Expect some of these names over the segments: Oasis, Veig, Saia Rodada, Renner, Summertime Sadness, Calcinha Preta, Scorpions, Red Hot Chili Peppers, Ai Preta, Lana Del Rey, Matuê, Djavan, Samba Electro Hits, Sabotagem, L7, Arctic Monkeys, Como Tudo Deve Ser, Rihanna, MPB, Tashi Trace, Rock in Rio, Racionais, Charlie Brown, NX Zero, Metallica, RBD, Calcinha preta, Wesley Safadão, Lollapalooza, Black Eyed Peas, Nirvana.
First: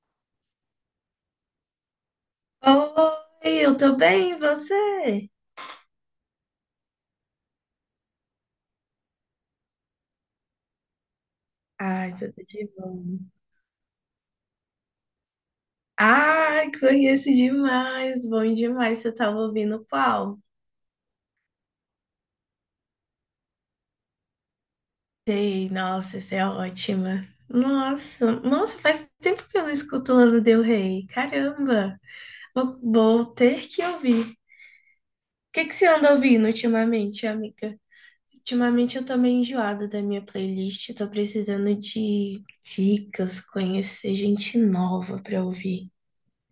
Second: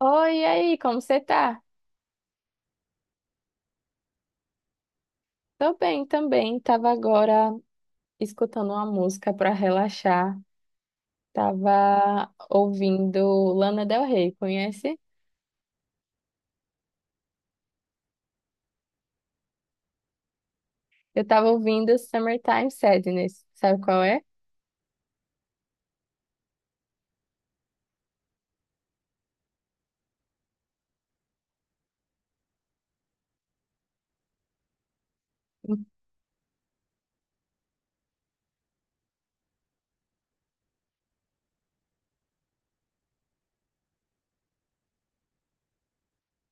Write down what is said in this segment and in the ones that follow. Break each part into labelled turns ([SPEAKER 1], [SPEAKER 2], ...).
[SPEAKER 1] Oi, e aí, como você tá?
[SPEAKER 2] Oi, eu tô bem, e você?
[SPEAKER 1] Tô bem também. Tava agora escutando uma música pra relaxar.
[SPEAKER 2] Ai, tudo
[SPEAKER 1] Tava
[SPEAKER 2] de bom.
[SPEAKER 1] ouvindo Lana Del Rey, conhece?
[SPEAKER 2] Ai, conheço demais, bom demais. Você tava ouvindo qual?
[SPEAKER 1] Eu tava ouvindo Summertime Sadness. Sabe qual é?
[SPEAKER 2] Sei, nossa, isso é ótima. Nossa, faz tempo que eu não escuto Lana Del Rey. Caramba, vou ter que ouvir. O que que você anda ouvindo ultimamente, amiga? Ultimamente eu tô meio enjoada da minha playlist, tô precisando de dicas, conhecer gente nova pra ouvir.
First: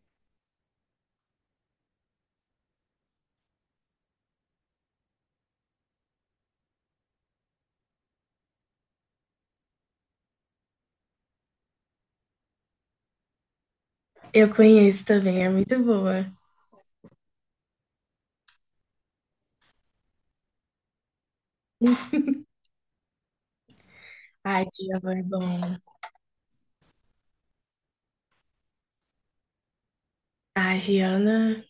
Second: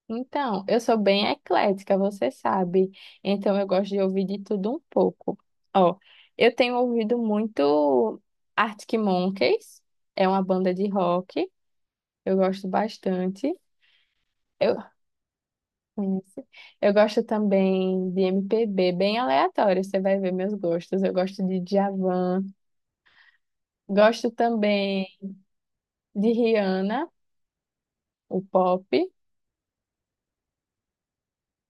[SPEAKER 1] Então, eu sou bem eclética, você sabe. Então, eu gosto de ouvir de tudo um pouco. Ó, eu tenho ouvido muito Arctic Monkeys, é uma banda de rock, eu gosto bastante.
[SPEAKER 2] Eu
[SPEAKER 1] Eu,
[SPEAKER 2] conheço também, é muito boa.
[SPEAKER 1] Isso. Eu gosto também de MPB, bem aleatório, você vai ver meus gostos. Eu gosto de Djavan, gosto
[SPEAKER 2] Ai,
[SPEAKER 1] também
[SPEAKER 2] Djavan é bom.
[SPEAKER 1] de Rihanna, o pop.
[SPEAKER 2] Ai, Rihanna,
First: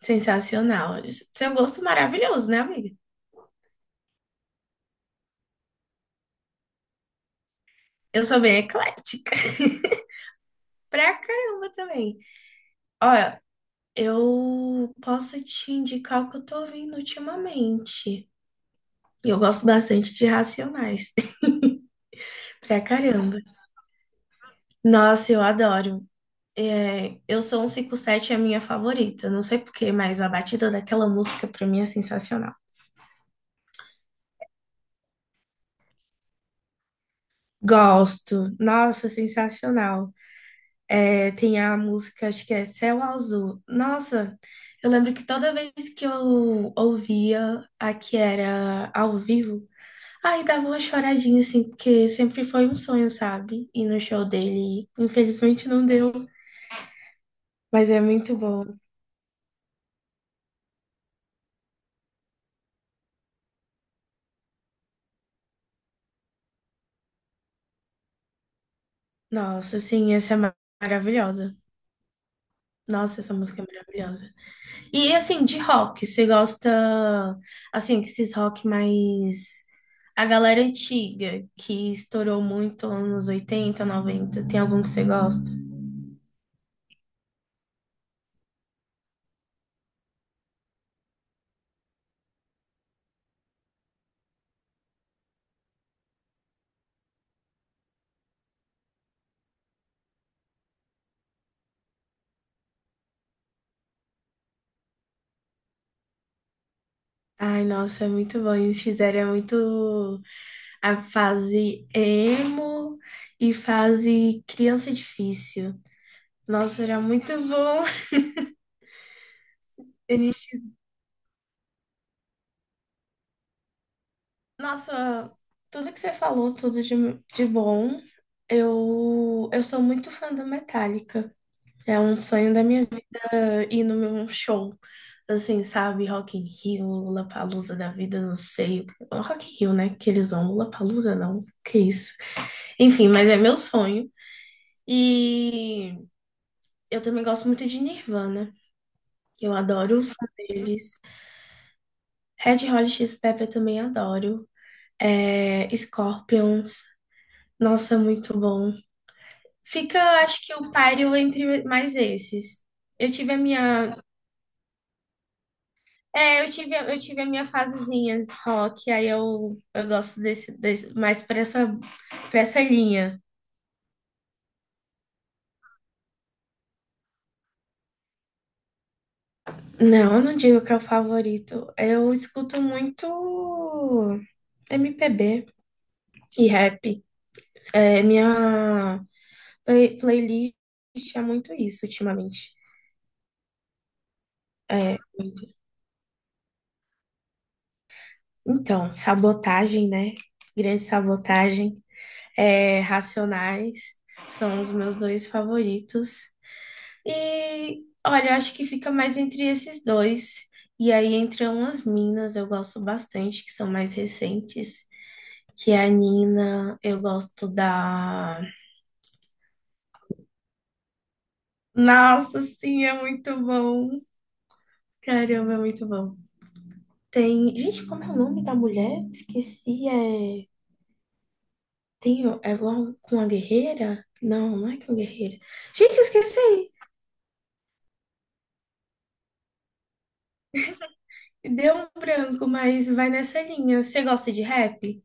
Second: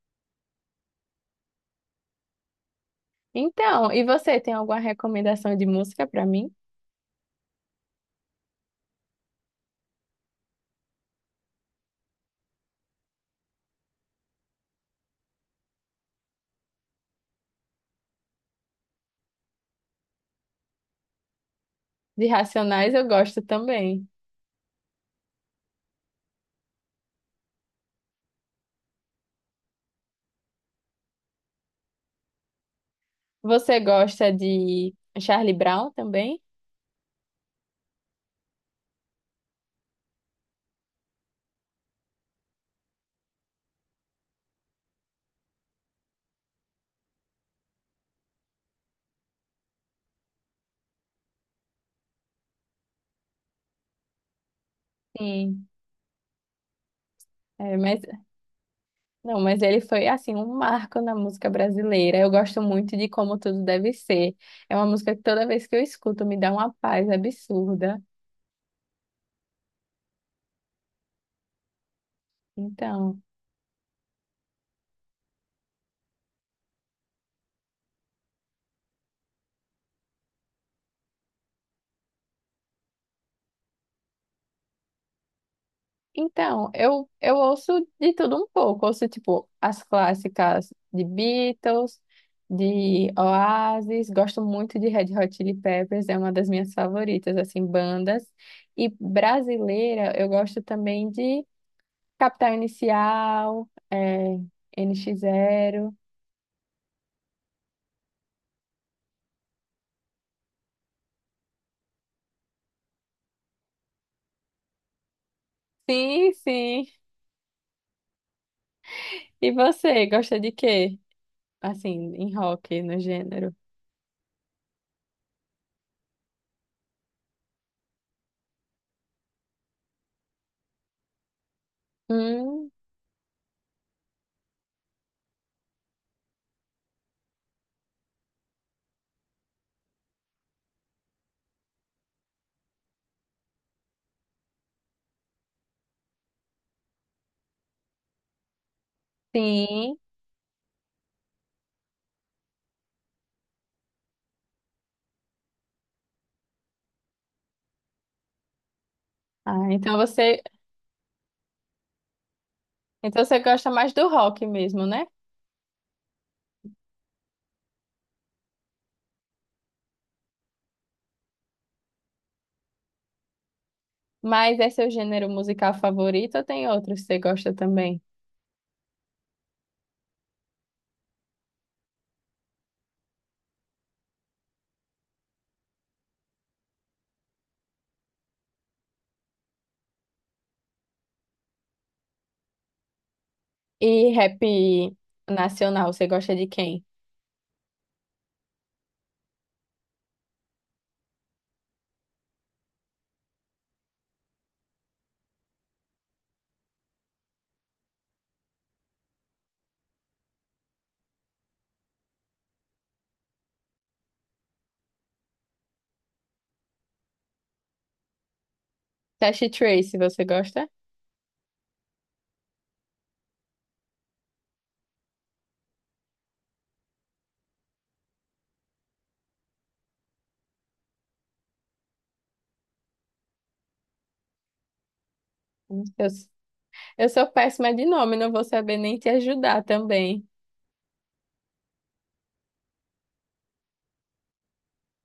[SPEAKER 2] sensacional. Seu gosto maravilhoso, né, amiga?
[SPEAKER 1] Então, e você tem alguma recomendação de música para mim?
[SPEAKER 2] Eu sou bem eclética. Pra caramba também. Olha, eu posso te indicar o que eu tô ouvindo ultimamente. E eu gosto bastante de Racionais.
[SPEAKER 1] De
[SPEAKER 2] Pra
[SPEAKER 1] Racionais eu
[SPEAKER 2] caramba.
[SPEAKER 1] gosto também.
[SPEAKER 2] Nossa, eu adoro. É, eu sou um 57 é a minha favorita. Não sei por quê, mas a batida daquela música pra mim é sensacional.
[SPEAKER 1] Você gosta de Charlie Brown também?
[SPEAKER 2] Gosto. Nossa, sensacional. É, tem a música, acho que é Céu Azul. Nossa, eu lembro que toda vez que eu ouvia a que era ao vivo, aí dava uma choradinha, assim, porque sempre foi um sonho, sabe? Ir no show dele.
[SPEAKER 1] Sim.
[SPEAKER 2] Infelizmente não deu,
[SPEAKER 1] É,
[SPEAKER 2] mas
[SPEAKER 1] mas
[SPEAKER 2] é muito bom.
[SPEAKER 1] não, mas ele foi assim um marco na música brasileira. Eu gosto muito de Como Tudo Deve Ser. É uma música que toda vez que eu escuto me dá uma paz absurda.
[SPEAKER 2] Nossa, assim, essa é maravilhosa. Nossa,
[SPEAKER 1] Então,
[SPEAKER 2] essa música é maravilhosa. E assim, de rock, você gosta, assim, que esses rock mais. A galera antiga, que estourou muito anos 80, 90, tem algum que você gosta?
[SPEAKER 1] então, eu ouço de tudo um pouco. Ouço, tipo, as clássicas de Beatles, de Oasis. Gosto muito de Red Hot Chili Peppers, é uma das minhas favoritas, assim, bandas. E brasileira, eu gosto também de Capital Inicial, é, N NX Zero.
[SPEAKER 2] Ai, nossa, é muito bom. Eles fizeram é muito a fase emo e fase criança difícil.
[SPEAKER 1] Sim,
[SPEAKER 2] Nossa,
[SPEAKER 1] sim.
[SPEAKER 2] era muito bom.
[SPEAKER 1] E você, gosta
[SPEAKER 2] Eles
[SPEAKER 1] de quê? Assim, em rock, no gênero?
[SPEAKER 2] Nossa, tudo que você falou, tudo de bom. Eu sou muito fã do Metallica. É um sonho da
[SPEAKER 1] Hum,
[SPEAKER 2] minha vida ir no meu show. Assim, sabe? Rock in Rio, Lollapalooza da vida, não sei. Rock in Rio, né? Que eles vão. Lollapalooza, não. Que isso. Enfim, mas é meu sonho. E eu também gosto muito de Nirvana. Eu
[SPEAKER 1] sim.
[SPEAKER 2] adoro o som deles. Red Hot Chili Peppers também adoro. É, Scorpions. Nossa, muito bom.
[SPEAKER 1] Ah, então
[SPEAKER 2] Fica,
[SPEAKER 1] você
[SPEAKER 2] acho que o páreo entre mais esses. Eu
[SPEAKER 1] Então
[SPEAKER 2] tive a
[SPEAKER 1] você gosta mais
[SPEAKER 2] minha,
[SPEAKER 1] do rock mesmo, né?
[SPEAKER 2] é, eu tive a minha fasezinha de rock, aí eu gosto desse mais para essa linha.
[SPEAKER 1] Mas é seu gênero musical favorito ou tem outros que você gosta também?
[SPEAKER 2] Não, eu não digo que é o favorito. Eu escuto muito MPB e rap. É, minha playlist é muito isso ultimamente.
[SPEAKER 1] E rap
[SPEAKER 2] É, muito.
[SPEAKER 1] nacional, você gosta de quem?
[SPEAKER 2] Então, sabotagem, né? Grande sabotagem. É, Racionais são os meus dois favoritos. E olha, eu acho que fica mais entre esses dois. E aí, entre umas minas, eu gosto bastante, que são mais recentes. Que é a Nina, eu gosto da.
[SPEAKER 1] Tashi Trace, você gosta?
[SPEAKER 2] Nossa, sim, é muito bom. Caramba, é muito bom. Tem. Gente, como é o nome da mulher? Esqueci. É. Tem. É igual com a guerreira? Não, não é com a guerreira. Gente,
[SPEAKER 1] Eu,
[SPEAKER 2] esqueci.
[SPEAKER 1] eu sou péssima de nome, não vou saber nem te ajudar também.
[SPEAKER 2] Deu um branco, mas vai nessa linha. Você gosta de rap?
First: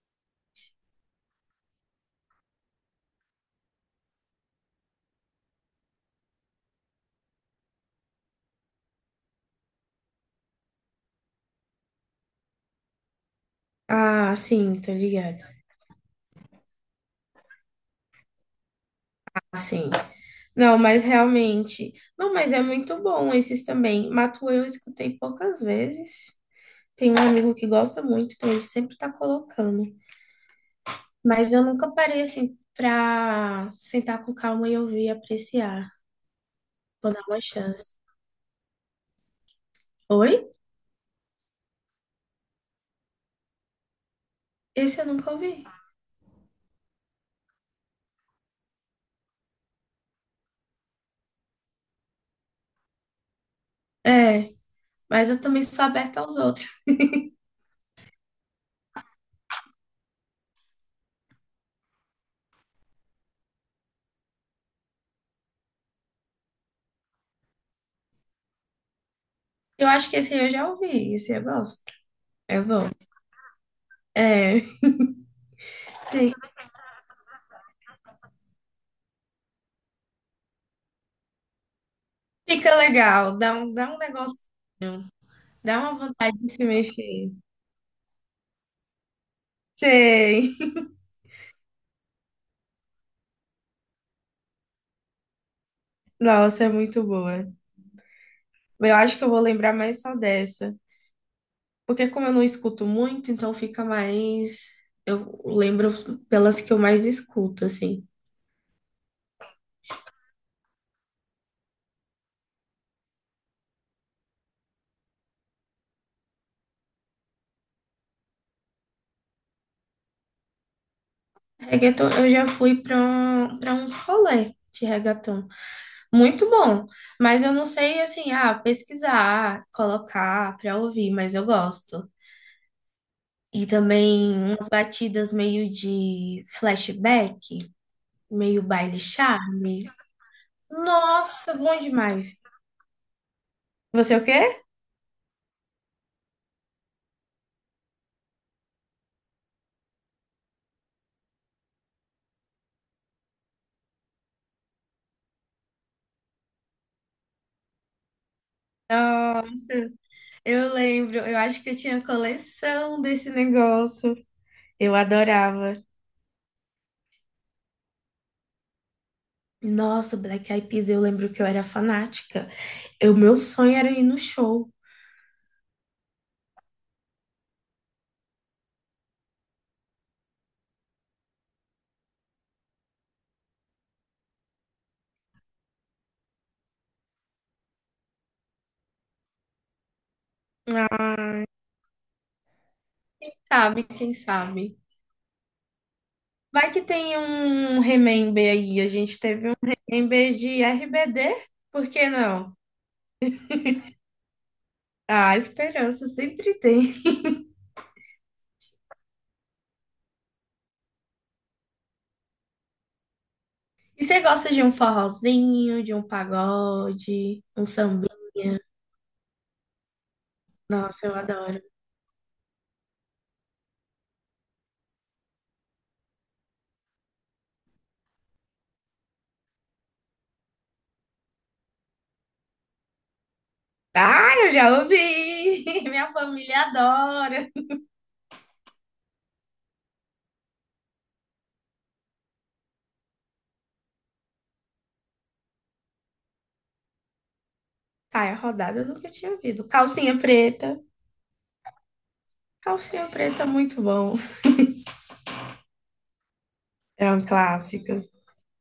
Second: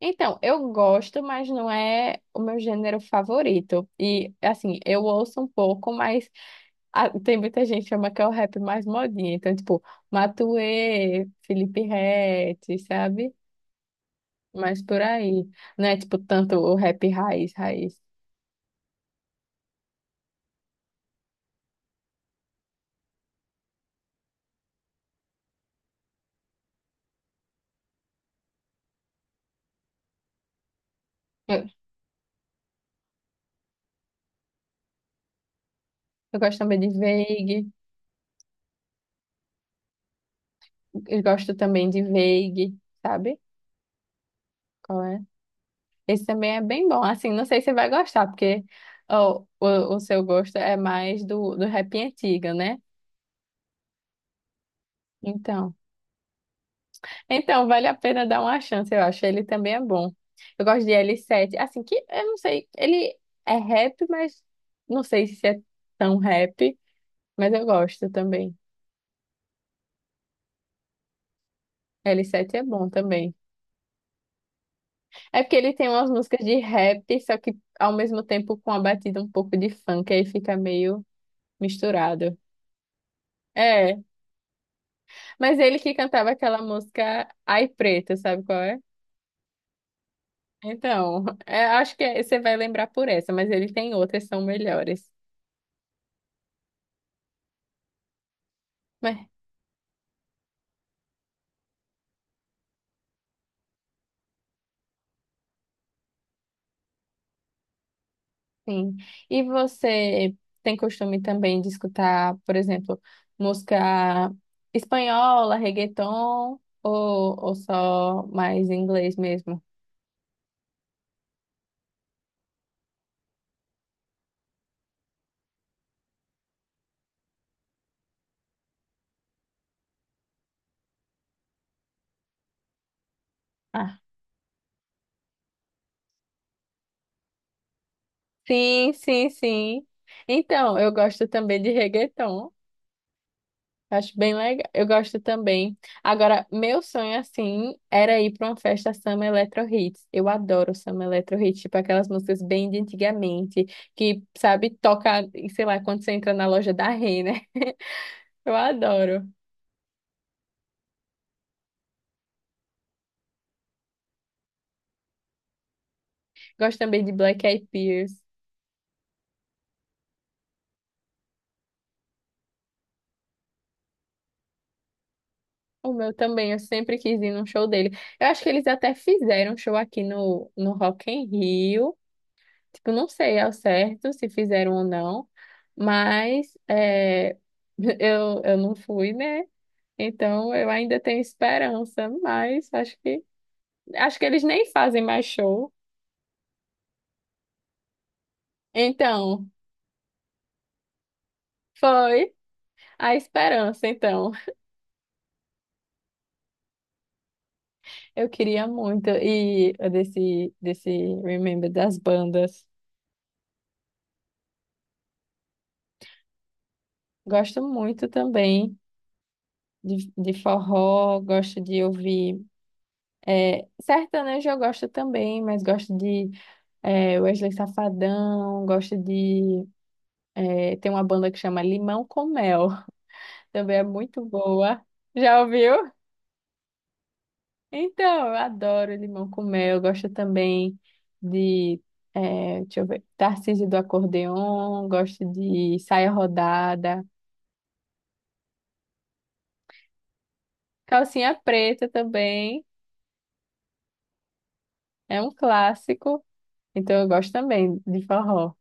[SPEAKER 1] Então, eu gosto, mas não é o meu gênero favorito. E, assim, eu ouço um pouco, mas ah, tem muita gente que chama que é o rap mais modinha. Então, tipo, Matuê, Felipe Ret, sabe?
[SPEAKER 2] Ah, sim,
[SPEAKER 1] Mas
[SPEAKER 2] tô
[SPEAKER 1] por
[SPEAKER 2] ligado.
[SPEAKER 1] aí. Não é, tipo, tanto o rap raiz, raiz.
[SPEAKER 2] Sim. Não, mas realmente. Não, mas é muito bom esses também. Matuê eu escutei poucas vezes. Tem um amigo que gosta muito, então ele sempre tá colocando. Mas eu
[SPEAKER 1] Eu,
[SPEAKER 2] nunca parei assim pra sentar com calma e ouvir e apreciar.
[SPEAKER 1] eu gosto também de
[SPEAKER 2] Vou dar uma
[SPEAKER 1] Veig.
[SPEAKER 2] chance. Oi?
[SPEAKER 1] Eu gosto também de Veig, sabe?
[SPEAKER 2] Esse
[SPEAKER 1] Qual
[SPEAKER 2] eu
[SPEAKER 1] é?
[SPEAKER 2] nunca ouvi.
[SPEAKER 1] Esse também é bem bom. Assim, não sei se você vai gostar, porque ó, o seu gosto é mais do rap antigo, né?
[SPEAKER 2] É, mas eu também
[SPEAKER 1] Então,
[SPEAKER 2] sou aberta aos outros.
[SPEAKER 1] então, vale a pena dar uma chance, eu acho. Ele também é bom. Eu gosto de L7, assim que eu não sei, ele é rap, mas não sei se é tão rap, mas eu gosto também.
[SPEAKER 2] Eu acho que esse aí eu já ouvi, esse eu gosto.
[SPEAKER 1] L7
[SPEAKER 2] É
[SPEAKER 1] é bom
[SPEAKER 2] bom.
[SPEAKER 1] também.
[SPEAKER 2] É.
[SPEAKER 1] É porque ele tem umas
[SPEAKER 2] Sim.
[SPEAKER 1] músicas de rap, só que ao mesmo tempo com a batida um pouco de funk, aí fica meio misturado.
[SPEAKER 2] Fica legal, dá um, dá
[SPEAKER 1] É,
[SPEAKER 2] um negocinho,
[SPEAKER 1] mas ele
[SPEAKER 2] dá
[SPEAKER 1] que
[SPEAKER 2] uma
[SPEAKER 1] cantava
[SPEAKER 2] vontade de
[SPEAKER 1] aquela
[SPEAKER 2] se
[SPEAKER 1] música
[SPEAKER 2] mexer.
[SPEAKER 1] Ai Preta, sabe qual é?
[SPEAKER 2] Sei.
[SPEAKER 1] Então, é, acho que você vai lembrar por essa, mas ele tem outras que são melhores.
[SPEAKER 2] Nossa, é muito boa. Eu acho que eu vou lembrar mais só dessa. Porque como eu não escuto muito, então fica mais. Eu lembro pelas que eu mais escuto, assim.
[SPEAKER 1] Sim. E você tem costume também de escutar, por exemplo, música espanhola, reggaeton, ou só mais inglês mesmo?
[SPEAKER 2] Reggaeton, eu já fui para uns rolê de reggaeton. Muito bom. Mas eu não sei, assim, ah, pesquisar, colocar para ouvir, mas eu gosto. E
[SPEAKER 1] Ah,
[SPEAKER 2] também umas batidas meio de flashback, meio
[SPEAKER 1] sim,
[SPEAKER 2] baile
[SPEAKER 1] sim, sim.
[SPEAKER 2] charme.
[SPEAKER 1] Então, eu gosto
[SPEAKER 2] Nossa,
[SPEAKER 1] também de
[SPEAKER 2] bom demais.
[SPEAKER 1] reggaeton. Acho
[SPEAKER 2] Você o
[SPEAKER 1] bem
[SPEAKER 2] quê?
[SPEAKER 1] legal. Eu gosto também. Agora, meu sonho, assim, era ir para uma festa Samba Electro Hits. Eu adoro Samba Electro Hits, tipo aquelas músicas bem de antigamente, que, sabe, toca, sei lá, quando você entra na loja da Renner. Eu adoro.
[SPEAKER 2] Nossa, eu lembro. Eu acho que eu tinha coleção desse negócio. Eu adorava.
[SPEAKER 1] Gosto também de Black Eyed Peas.
[SPEAKER 2] Nossa, Black Eyed Peas, eu lembro que eu era fanática. O meu sonho era ir no show.
[SPEAKER 1] O meu também, eu sempre quis ir num show dele. Eu acho que eles até fizeram um show aqui no Rock in Rio. Tipo, não sei ao certo se fizeram ou não, mas é, eu não fui, né? Então eu ainda tenho
[SPEAKER 2] Ah,
[SPEAKER 1] esperança, mas acho que
[SPEAKER 2] sabe, quem
[SPEAKER 1] acho que eles nem
[SPEAKER 2] sabe?
[SPEAKER 1] fazem mais show.
[SPEAKER 2] Vai que tem um remember aí. A gente
[SPEAKER 1] Então,
[SPEAKER 2] teve um remember de RBD, por que
[SPEAKER 1] foi
[SPEAKER 2] não?
[SPEAKER 1] a esperança, então.
[SPEAKER 2] Ah, esperança sempre tem.
[SPEAKER 1] Eu queria muito e desse Remember das bandas.
[SPEAKER 2] E você gosta de um forrozinho, de um pagode,
[SPEAKER 1] Gosto
[SPEAKER 2] um samba?
[SPEAKER 1] muito também de
[SPEAKER 2] Nossa, eu
[SPEAKER 1] forró, gosto
[SPEAKER 2] adoro.
[SPEAKER 1] de ouvir. É, sertanejo eu gosto também, mas gosto de é, Wesley Safadão, gosto de. É, tem uma banda que chama Limão com Mel, também é muito
[SPEAKER 2] Ah, eu já
[SPEAKER 1] boa.
[SPEAKER 2] ouvi!
[SPEAKER 1] Já ouviu?
[SPEAKER 2] Minha família adora.
[SPEAKER 1] Então, eu adoro Limão com Mel, gosto também de. É, deixa eu ver, Tarcísio do Acordeon, gosto de Saia Rodada,
[SPEAKER 2] Tá, é rodada eu nunca tinha ouvido. Calcinha preta.
[SPEAKER 1] Calcinha Preta também,
[SPEAKER 2] Calcinha preta, é muito bom.
[SPEAKER 1] é um clássico. Então eu
[SPEAKER 2] É um
[SPEAKER 1] gosto também de
[SPEAKER 2] clássico.
[SPEAKER 1] forró.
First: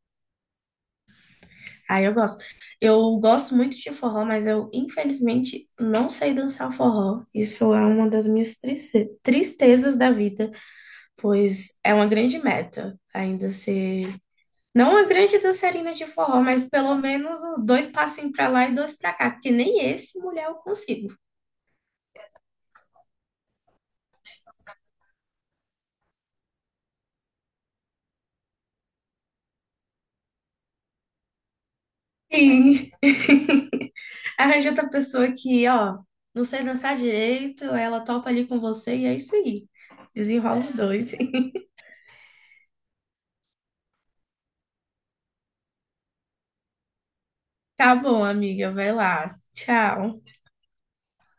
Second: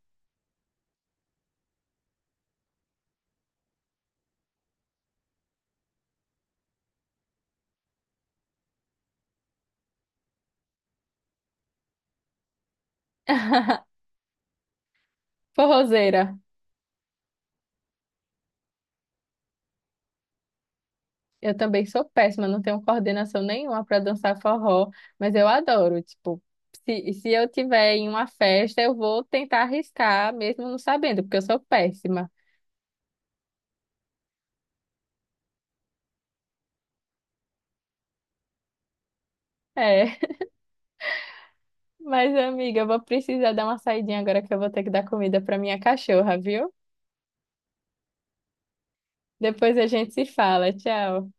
[SPEAKER 2] Ah, eu gosto. Eu gosto muito de forró, mas eu, infelizmente, não sei dançar forró. Isso é uma das minhas tristezas da vida, pois é uma grande meta ainda ser. Não uma grande dançarina de
[SPEAKER 1] Forrozeira.
[SPEAKER 2] forró, mas pelo menos dois passinhos pra lá e dois pra cá, porque nem esse mulher eu consigo.
[SPEAKER 1] Eu também sou péssima, não tenho coordenação nenhuma para dançar forró, mas eu adoro. Tipo, se eu tiver em uma festa, eu vou tentar arriscar, mesmo não sabendo, porque eu sou péssima.
[SPEAKER 2] E arranja outra pessoa que, ó, não sei dançar direito, ela topa ali com você e é isso aí.
[SPEAKER 1] É,
[SPEAKER 2] Desenrola os dois.
[SPEAKER 1] mas amiga, eu vou precisar dar uma saidinha agora que eu vou ter que dar comida para minha cachorra, viu?
[SPEAKER 2] Tá bom, amiga, vai lá.
[SPEAKER 1] Depois a gente
[SPEAKER 2] Tchau.
[SPEAKER 1] se fala. Tchau.